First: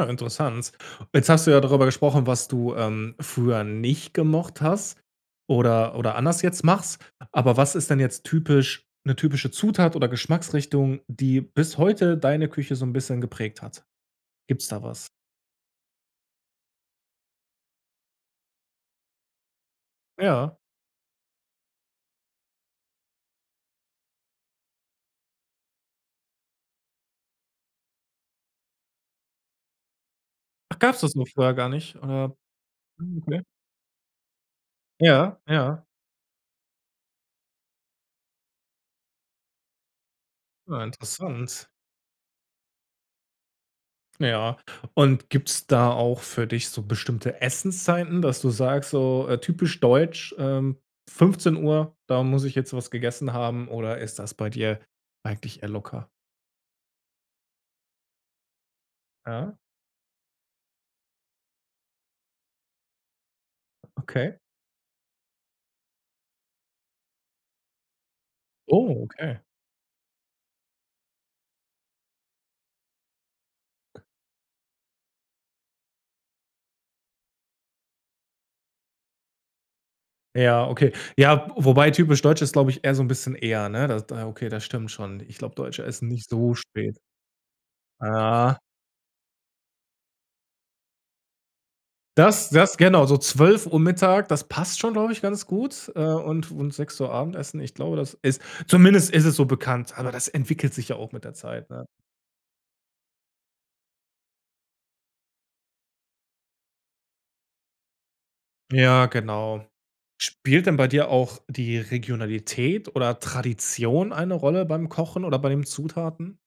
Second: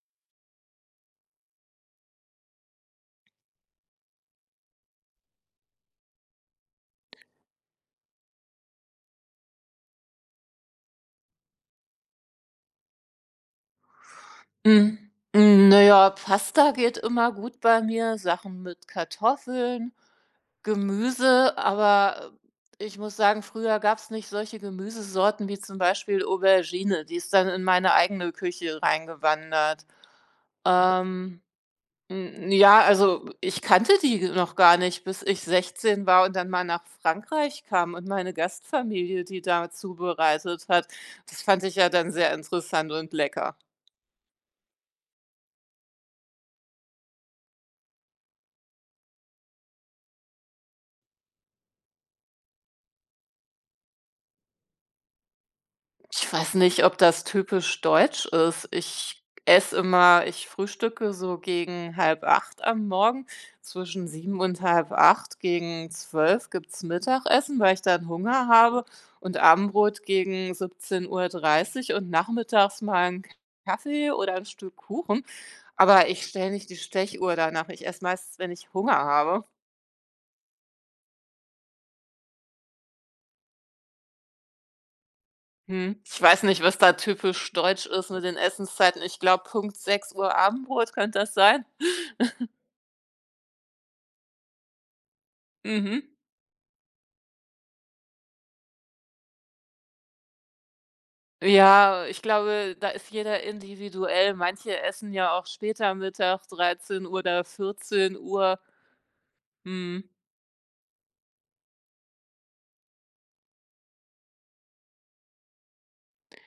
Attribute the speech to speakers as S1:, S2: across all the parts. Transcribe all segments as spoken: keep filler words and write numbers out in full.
S1: Äh, interessant. Jetzt hast du ja darüber gesprochen, was du, ähm, früher nicht gemocht hast oder oder anders jetzt machst, aber was ist denn jetzt typisch 'ne typische Zutat oder Geschmacksrichtung, die bis heute deine Küche so 'n bisschen geprägt hat? Gibt's da
S2: Hm,
S1: was?
S2: hm, naja, Pasta geht immer gut bei mir, Sachen mit Kartoffeln,
S1: Ja.
S2: Gemüse, aber ich muss sagen, früher gab's nicht solche Gemüsesorten wie zum Beispiel Aubergine, die ist dann in meine eigene Küche reingewandert.
S1: Ach, gab es das noch
S2: Ähm,
S1: früher gar nicht, äh?
S2: hm, ja,
S1: Hm,
S2: also
S1: okay.
S2: ich kannte die noch gar nicht, bis
S1: Ja.
S2: ich
S1: Ja.
S2: sechzehn war und dann mal nach Frankreich kam und meine Gastfamilie, die da zubereitet
S1: Ja,
S2: hat. Das fand
S1: interessant.
S2: ich ja dann sehr interessant und lecker.
S1: Ja, und gibt's da auch für dich so bestimmte Essenszeiten, dass du sagst, so, äh, typisch deutsch, ähm: „fünfzehn Uhr, da muss ich jetzt was gegessen haben“ oder ist das bei dir eigentlich eher locker?
S2: Ich weiß nicht, ob das typisch deutsch ist. Ich
S1: Ja.
S2: esse immer ich frühstücke so gegen halb acht am Morgen, zwischen
S1: Okay.
S2: sieben und halb acht, gegen zwölf gibt's Mittagessen, weil ich dann Hunger habe,
S1: Oh,
S2: und
S1: okay.
S2: Abendbrot gegen siebzehn Uhr dreißig und nachmittags mal 'n Kaffee oder 'n Stück Kuchen, aber ich stelle nicht die Stechuhr danach. Ich esse meistens, wenn ich Hunger habe.
S1: Ja, okay. Ja, wobei typisch deutsch ist, glaube ich, eher so 'n bisschen eher, ne, da da okay, das stimmt schon. Ich glaube, Deutsche
S2: Mhm,
S1: essen
S2: ich
S1: nicht
S2: weiß
S1: so
S2: nicht, was da
S1: spät.
S2: typisch deutsch ist mit den
S1: Ja.
S2: Essenszeiten. Ich glaube, Punkt sechs Uhr Abendbrot, könnte das sein?
S1: Das das genau, so zwölf Uhr Mittag, das passt schon, glaube ich, ganz gut, äh,
S2: Mhm.
S1: und und sechs Uhr Abendessen, ich glaube, das ist zumindest ist es so bekannt, aber das entwickelt sich ja auch mit der Zeit, ne?
S2: Ja, ich glaube, da ist jeder individuell. Manche essen ja auch später Mittag, dreizehn oder vierzehn Uhr.
S1: Ja, genau.
S2: Mhm.
S1: Spielt denn bei dir auch die Regionalität oder Tradition eine Rolle beim Kochen oder bei den Zutaten?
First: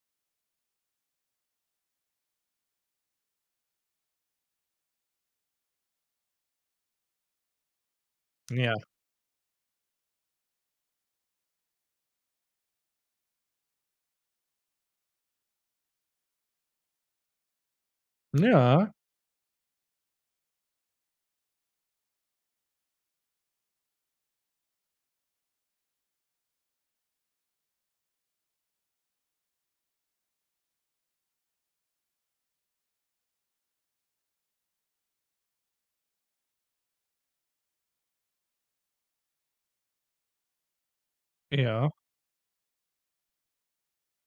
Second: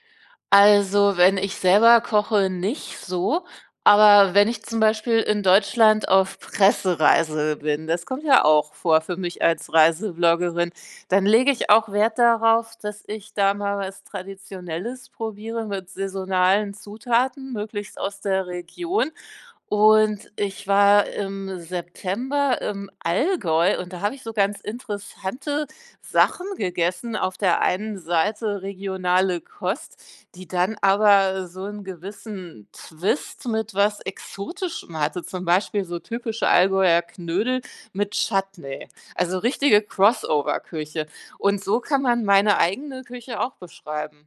S2: Also, wenn ich selber koche, nicht so, aber wenn ich zum Beispiel in Deutschland auf Pressereise bin das kommt ja
S1: Ja.
S2: auch vor für mich als Reisebloggerin, dann lege ich auch Wert darauf, dass ich da mal was Traditionelles probiere mit saisonalen Zutaten, möglichst aus der
S1: Ja.
S2: Region, und ich war im September im Allgäu und da habe ich so ganz interessante Sachen gegessen auf der einen Seite regionale Kost, die dann aber so 'n gewissen Twist mit was Exotischem hatte, zum Beispiel so typische Allgäuer Knödel mit Chutney, also richtige Crossover-Küche, und so
S1: Ja.
S2: kann man meine eigene Küche auch beschreiben.